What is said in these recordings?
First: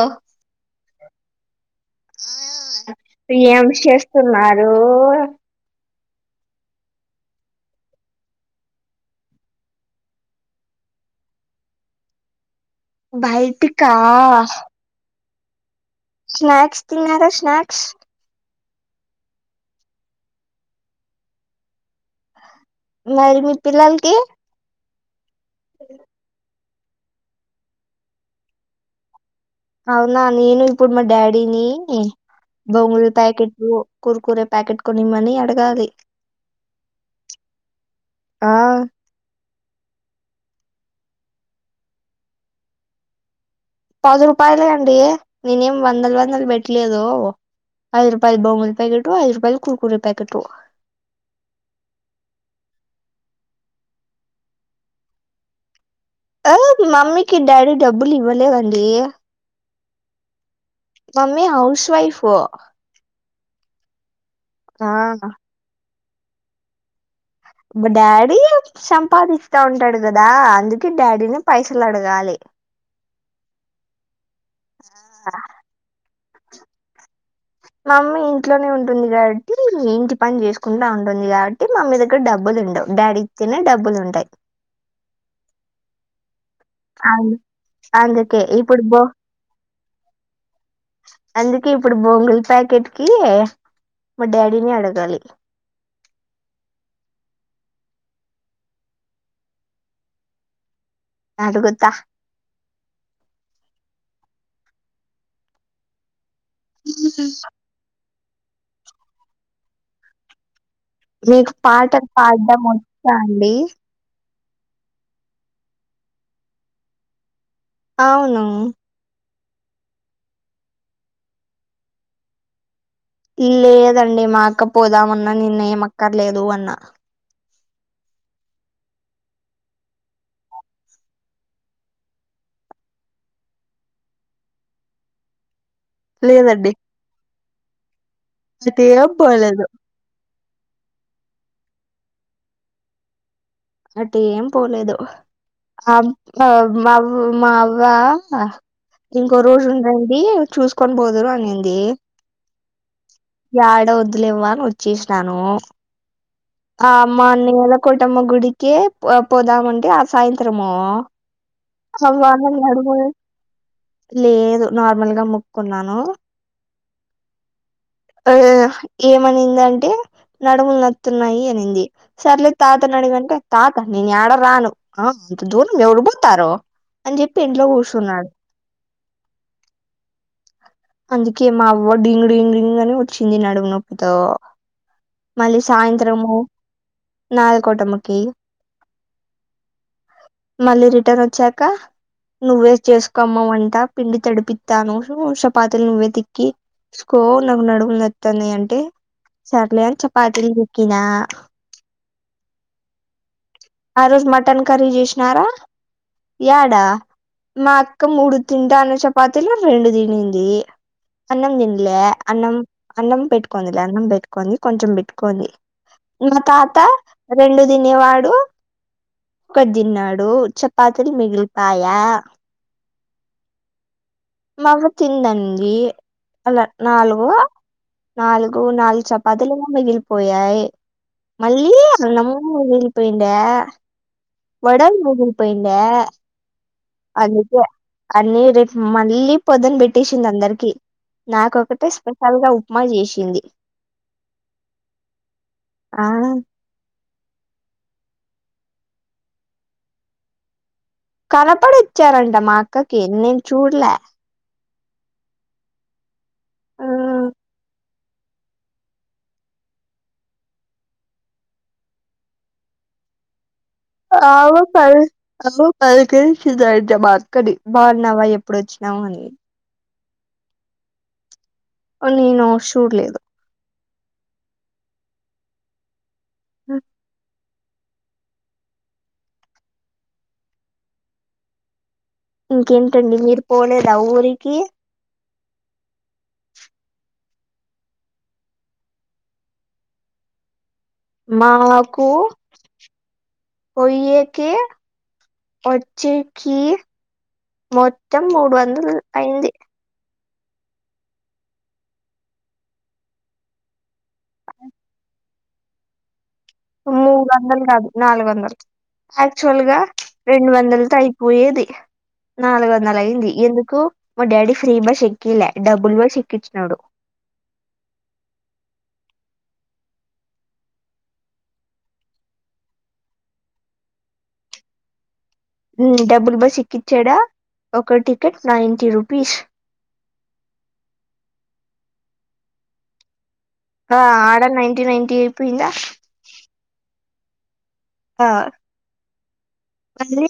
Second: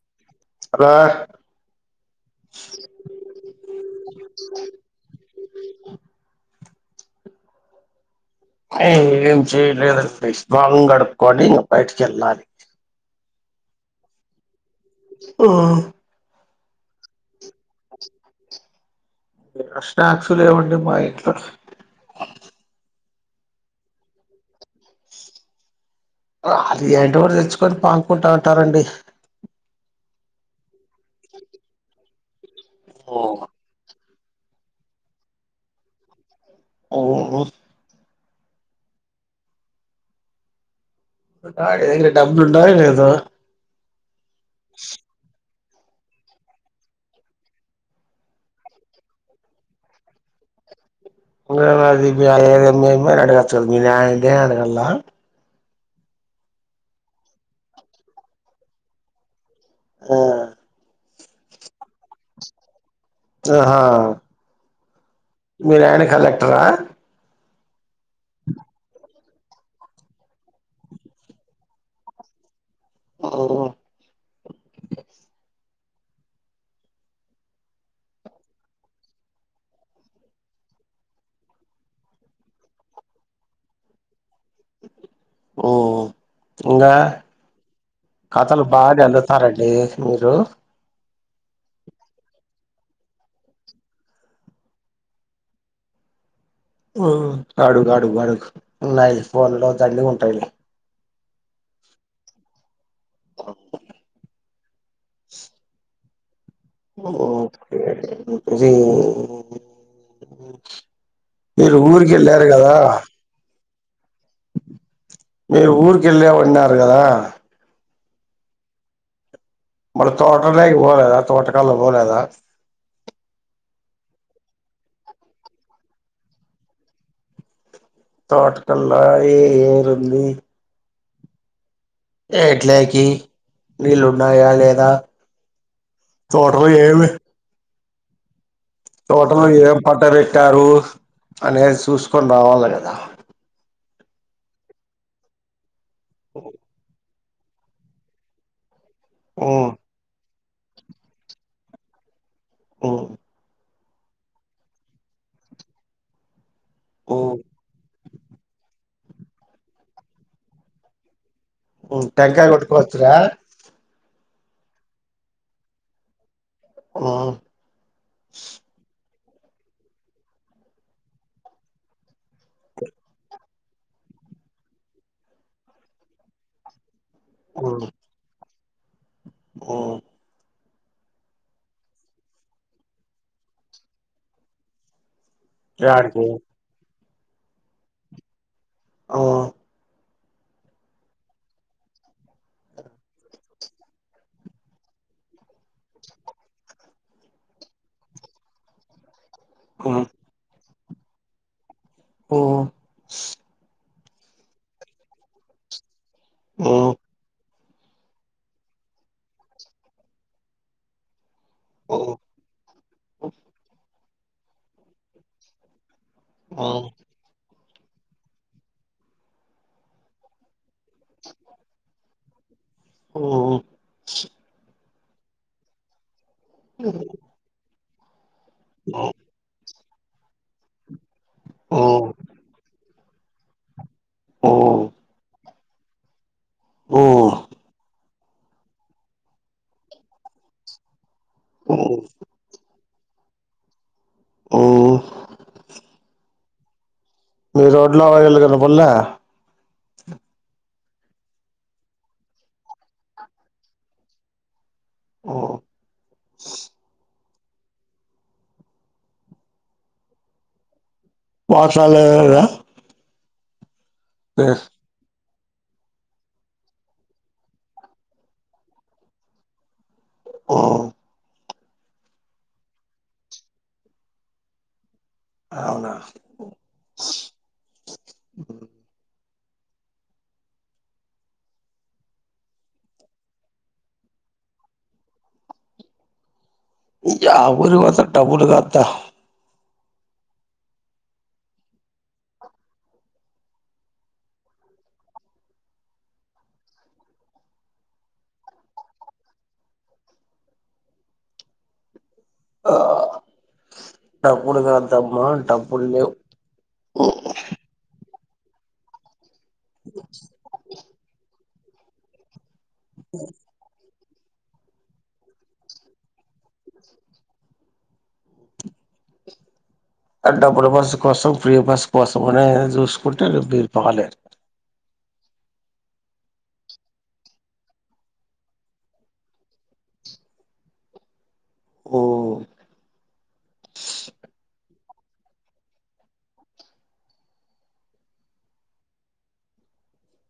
ఓ hello ఏమ్ చేస్తున్నారు ఏం చేయలేదు అండి మోహం కడుకొని ఇంగ బయటకి వెళ్ళాలి బయటికా ఆ స్నాక్స్ తిన్నారా స్నాక్స్ అ స్నాక్స్ లేవండి మా ఇంట్ల మరి మీ పిల్లలకి వాళ్లు ఏంటో ఓటి తెచ్చుకొని పానుకుంటా ఉంటారండి అవునా నేను ఇప్పుడు మా డాడీని బొంగుల ప్యాకిటు కుర్కురే ప్యాకిట్ కొనియమని అడగాలి ఓ ఓ ఆ డాడి దగ్గర డబ్బులు ఉన్నాయో లేదో పది రూపాయలే అండి నేనేం వందలు వందలు పెట్టలేదు ఐదు రూపాయల బొంగుల ప్యాకిటు, ఐదు రూపాయల కుర్కురే ప్యాకిటు ఇంగా అది మీ అమ్మను అడగచ్చు గదా, మీ నాయినే అడగల్నా ఆ మమ్మీకి డాడీ డబ్బులు ఇవ్వలేదండి ఆ మమ్మీ హౌస్ వైఫ్ ఆహా ఆ మీ నాయన కలెక్టరా మా డాడీ సం పాదిస్తా ఉంటాడు కదా అందుకే డాడీని పైసలు అడగాలి హు ఆ మమ్మీ ఇంట్లోనే ఉంటుంది కాబట్టి ఇంటి పని చేసుకుంటా ఉంటుంది కా బట్టి మమ్మీ దగ్గర డబ్బులు ఉండవు డాడీ ఇస్తేనే డబ్బులు ఉంటాయి. ఓ ఇంగా అవును అందుకే కథలు ఇప్పుడు బో బానే అల్లుతారండి మీరు అందుకే ఇప్పుడు బొంగుల ప్యాకిట్ కి మా డాడీనే అడగాలి. ఉమ్ అడుగు అడుగు అడుగు ఉన్నాయి ఫోన్ లో దండిగ ఉంటాయిలే. అడుగుతా అ ఓకే నీకు మీరు పాట ఊరికెళ్ళారు పాడ్డం కదా వచ్చా అండి. మీరు ఊరికి ఎళ్ళమన్నారు కదా అవును మళ్ల తోటకాడికి పోలేదా తోటకల్లా పోలేదా. లేదండి మా అక్క పోదామన్నా నేను ఏమ్ అక్కర్లేదు అన్నా. తోటకల్లా ఏ ఏరు ఉంది. ఎట్లోకి నీళ్ళున్నాయా లేదా తోటలో లేదండి ఏమి అటు ఏం తోటలో పోలేదు ఏం పంట వెట్టారు అనేది చూసుకొని రావాలే కదా. అట్ట ఏం పోలేదు ఆ మా మా అవ్వ ఇంకో రోజు హ్మ్ ఉండండి చూసు కొని బోదురు అనింది ఆ ఆడ వద్దులేవ్వ అని వచ్చేసినాను అమ్మ హ్మ్ అంది కదా కూటమ్మ గుడికి పోదామంటె ఆ సాయంత్రము హ్మ్ అవ్వ టెంకాయ అన్నది నడుము కొట్టుకోవచ్చురా లేదు నార్మల్గా మొక్కున్నాను ఆ ఆ ఏమనింది అంటే నడుములు నతున్నాయి అనింది సర్లి తాత నడిగంటె తాత నన్ ఎడా రాను అంత దూరం ఎవరుబుతారు అని చెప్పి ఇంట్లో కూర్చున్నాడు ఆ అందుకే మా అవ్వ డింగు డింగ్ అని వచ్చింది నడుము నొప్పితో మళ్ళీ యాడికి సాయంత్రము నయా కోటమకి అవ్వ మళ్ళీ రిటర్న్ వచ్చాక నువ్వే చేసుకోమ వంటా పిండి తడిపిస్తాను చపాతిలు నువ్వే తిక్కి సుకో నాకు నడుము నొత్తంది అంటే సర్లేని హ్మ్ చపాతి ఇకిిన ఓ ఆ రోజు మటన్ కర్రీ చేసినారా ఏడా హ్మ్ మా అక్క మూడు తింటన్న చపాతీలు రెండు తినింది అన్నం తింలే హ్మ్ అన్నం అన్నం పెట్టుకోందిలే అన్నం పెట్టుకోడి కొంచెం పెట్టుకోంది మా తాత రెండు తినేవాడు ఒకటి తిన్నాడు చ పాత్రలు మిగిలిపయా ఓ మవ్వ తిందండి అలా నాలుగు నాలుగు నాలుగు చ పాతీలు మిగిలిపోయాయి మల్లి అన్నము మిగి పోయిండా వడలు మిగిలి పోయిండ అందుకే అన్నీ రేపు మళ్ళీ పొదున పెట్టేసింది అందరికి నాకొకటే స్పెషల్ గా ఉప్మా చేసింది ఆ మీ రోడ్లో ఆయిల్ కనపడ్లే కనపడి ఇచ్చారంట మా అక్కకి నేను చూడలే ఉ ఆ పాఠశాల లేదా ఆవ్ బాగు పలకరించింది అయితే మా అక్క ని బాగున్నావా ఎప్పుడు వచ్చినావు అని ఆ ఆ నేను షూడలేదు అవునా ఉ ఇంకేంటండి మీరు పోలేదా ఊరికి యా ఊరు కి పోతా డబ్బులు కాత్త మాకు పోయ్యేకి వచ్చేకి మొత్తం మూడు వందల అయ్యింది ఆ డబ్బులు కావద్దమ్మా డబ్బులు లేవు మూడు వందలు కాదు నాలుగు వందలు యాక్చు వల్ గా అ రెండు వందలతో అయిపోయేది నాలుగు వందలు అయింది ఎందుకు మా డాడీ ఫ్రీ బస్ ఎక్కియల డబ్బులు బస్ ఎక్కిచ్చినాడు ఆ డబ్బుల బస్సు కోసం ఫ్రీ బస్సు కోసం అనే చూసుకుంటే మీరు పోలేరు ఉ డబ్బులు బస్ ఎక్కిచ్చాడా ఒక టికెట్ నైన్టీ రూపీస్ ఉమ్ ఆ ఆడ నైన్టీ నైన్టీ అయిపోయిందా ఆ మళ్ళీ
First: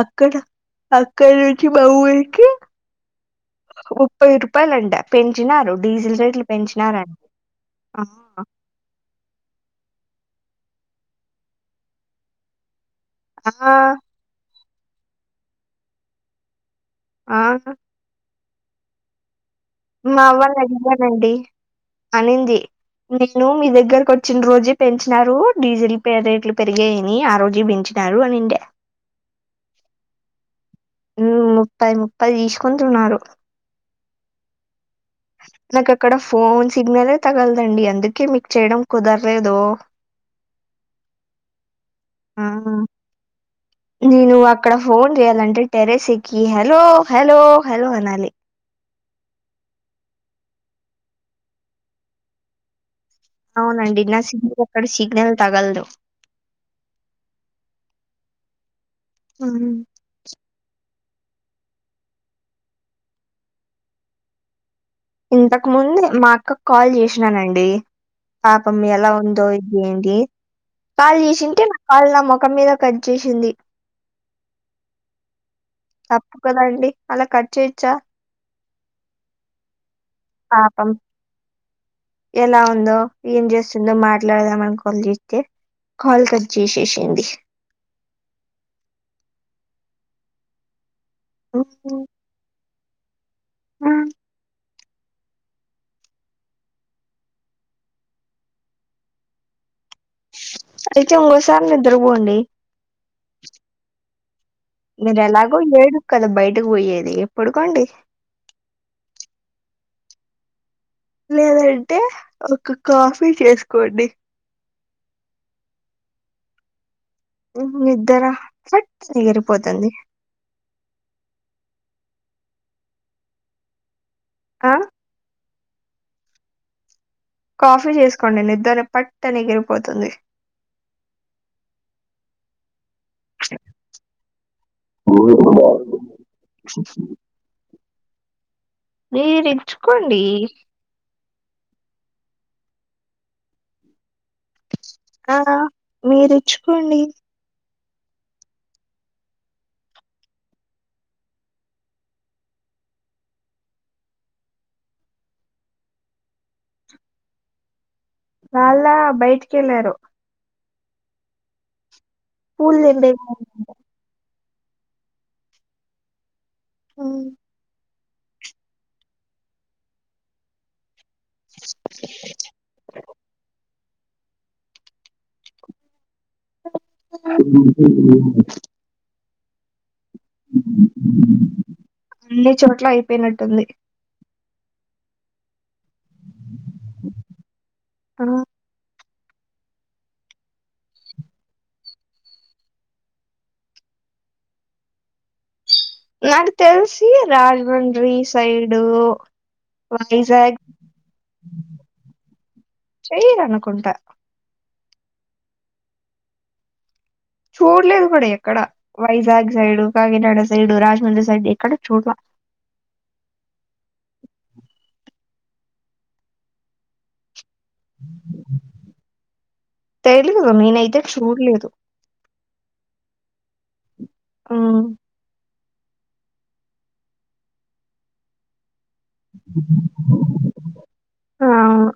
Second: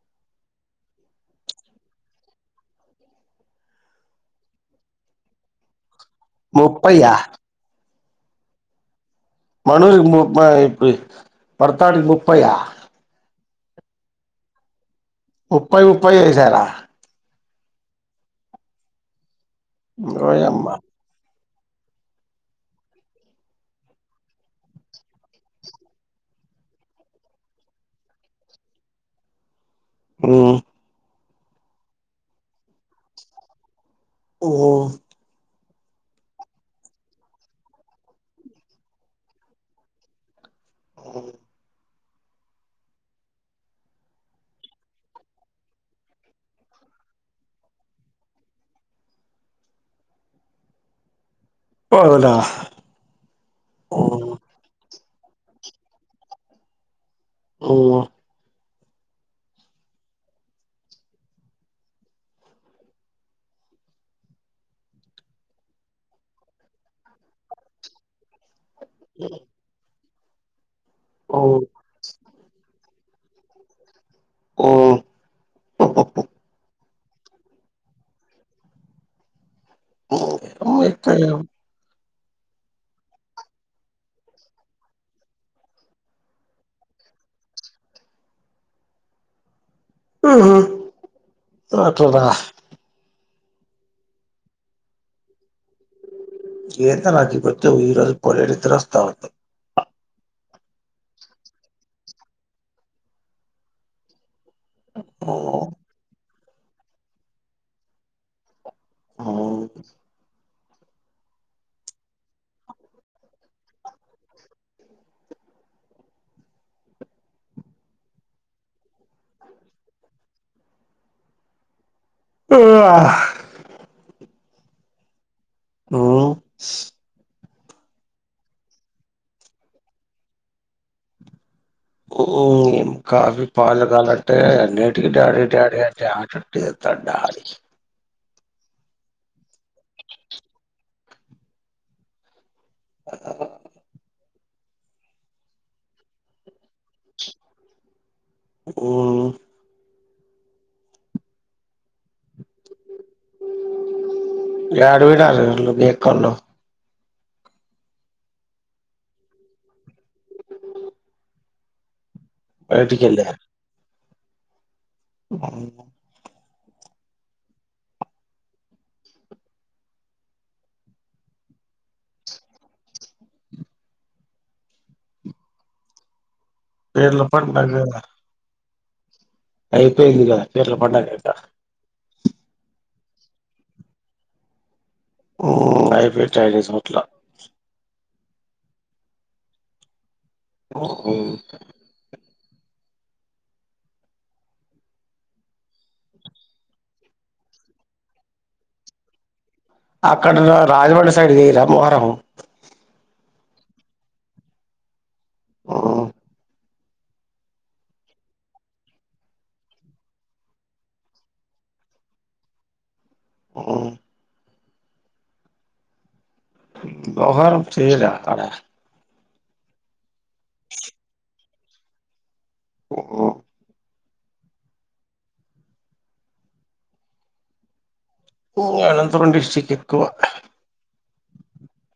అక్కడ అక్కడి నుంచి మా ఊరికి ముప్పై రూపాయలంట పెంచినారు డీజిల్ రేట్లు ముపైయ్య పెంచినారంట ఆ మనూరికి ముపై అయి పొయి పర్తాడికి ముపై య ఆ ముప్పైయి ముప్పైయి చేసార ఆ మా అవ్వ ఓయమ్మ లెక్చరర్ అండి అనింది నేను మీ దగ్గరకు వచ్చిన రోజే పెంచినారు డీజిల్ రేట్లు పెరిగాయని ఆ రోజే పెంచింది అరు అనిండే ఊ ముప్పై ముప్పై తీసుకుంటున్నారు ఓ నాకు అక్కడ ఫోన్ సిగ్నలే తగలదండి అందుకే మీకు చేయడం కుదరలేదు [inaudible] [unintelligible] ఆహ నేను అక్కడ ఫోన్ చేయాలంటే టెర్రస్ ఎక్కి హలో హలో హలో అనాలి అవునా ఓ అవునండి నా సిమ్ కక్కడ సిగ్నల్ తగల్దు ఉమ్ ఆ ఇంతకు ముందే మా అక్కకు కాల్ చేసినానండి పాపం ఎలా ఉందో అదేంటి కాల్ చేసుంటే నా కాల్ నా ముఖం మీద కట్ చేసింది ఓ తప్పు కదా అండి అలా కట్ చేయచ్చా పాపం [unintelligible] ఎలా ఉందో ఏం చేస్తుందో మాట్లాడదాం అనుకొని చేస్తే కాల్ కట్ చేసేసింది ఊ హ్మ్. అట్లానా ఆ ఎంద నాకి కొంచెం ఈ రోజు కూడా నిద్రొస్తా ఉంది అయితే ఇంగోసారి నిద్ర బోండి మీరు ఎలాగో ఏడు కదా బయటకు పోయేది పండుకోండి అవు లేదంటే ఒక కాఫీ చేసుకోండి నిద్దర చటు ఎగిరిపోతుంది [unintelligible] ఆ ఉ కాఫీ చేసుకోండి నిద్ద్ర పట్ట ని ఎగిరిపోతుంది ఊ కాఫీ పాలు కాలంటే అన్నిటికిీ డాడీ డాడీ అంటే తాట తీస్తాడు డాడీ మీరే తెచ్చుకోండి అ ఆ మీరిచ్చుకోండి ఉమ్ ఏదిబోయి నువు ఎక్కున్నావ్ వాళ్ళా బయటికి వెళ్ళారు పులు బయటికి తెంపేకి బ హ్మ్ పీర్ల పండగ అయిపోయింది కదా పిట్ల పండుగ ఇంకా అన్ని చోట్ల అయిపోయినట్టుంది అయిపోయిటా అన్ని చోట్ల ఆ హోటల్ నాకు తెలిసి రాజమండ్రి సైడు అక్కడ వైజాగ్ రాజమండ్రి సైడు చేయరా మొహరం చేయరనుకుంట ఉ చూడలేదు కూడా ఎక్కడ Vizag side Kakinada side Rajahmundry side ఎక్కడ చూడలే ఆ మొహర్రం చేయరా అక్కడ తెలిదు నేనైతే చూడలేదు ఓ ఉమ్ [unintelligible] అనంతపురం డిస్టిక్ట్ ఎక్కువ ఆ అవును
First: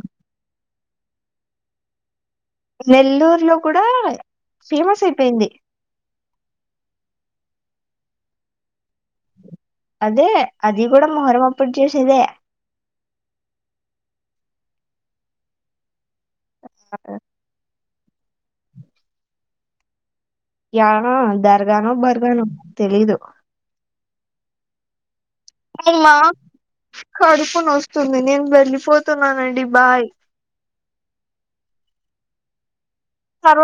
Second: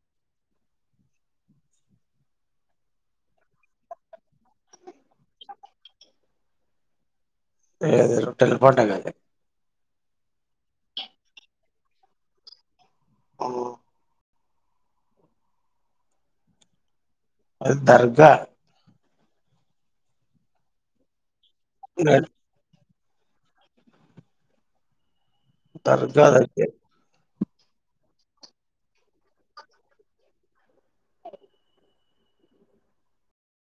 రెల్లూరు లో కూడా ఫేమస్ అయిపోయింది [inaudible] టైలర్ పంట గాది అదే అది కూడా మొహరం అప్పుడు చేసేదే ఆ [unintelligible] దర్గా యనో దర్గా నో బర్గానో తెలీదు అమ్మా దర్గా దగ్గర కడుపునొస్తుంది నేను వెళ్ళిపోతున్నానండి బాయ్ తర్వాత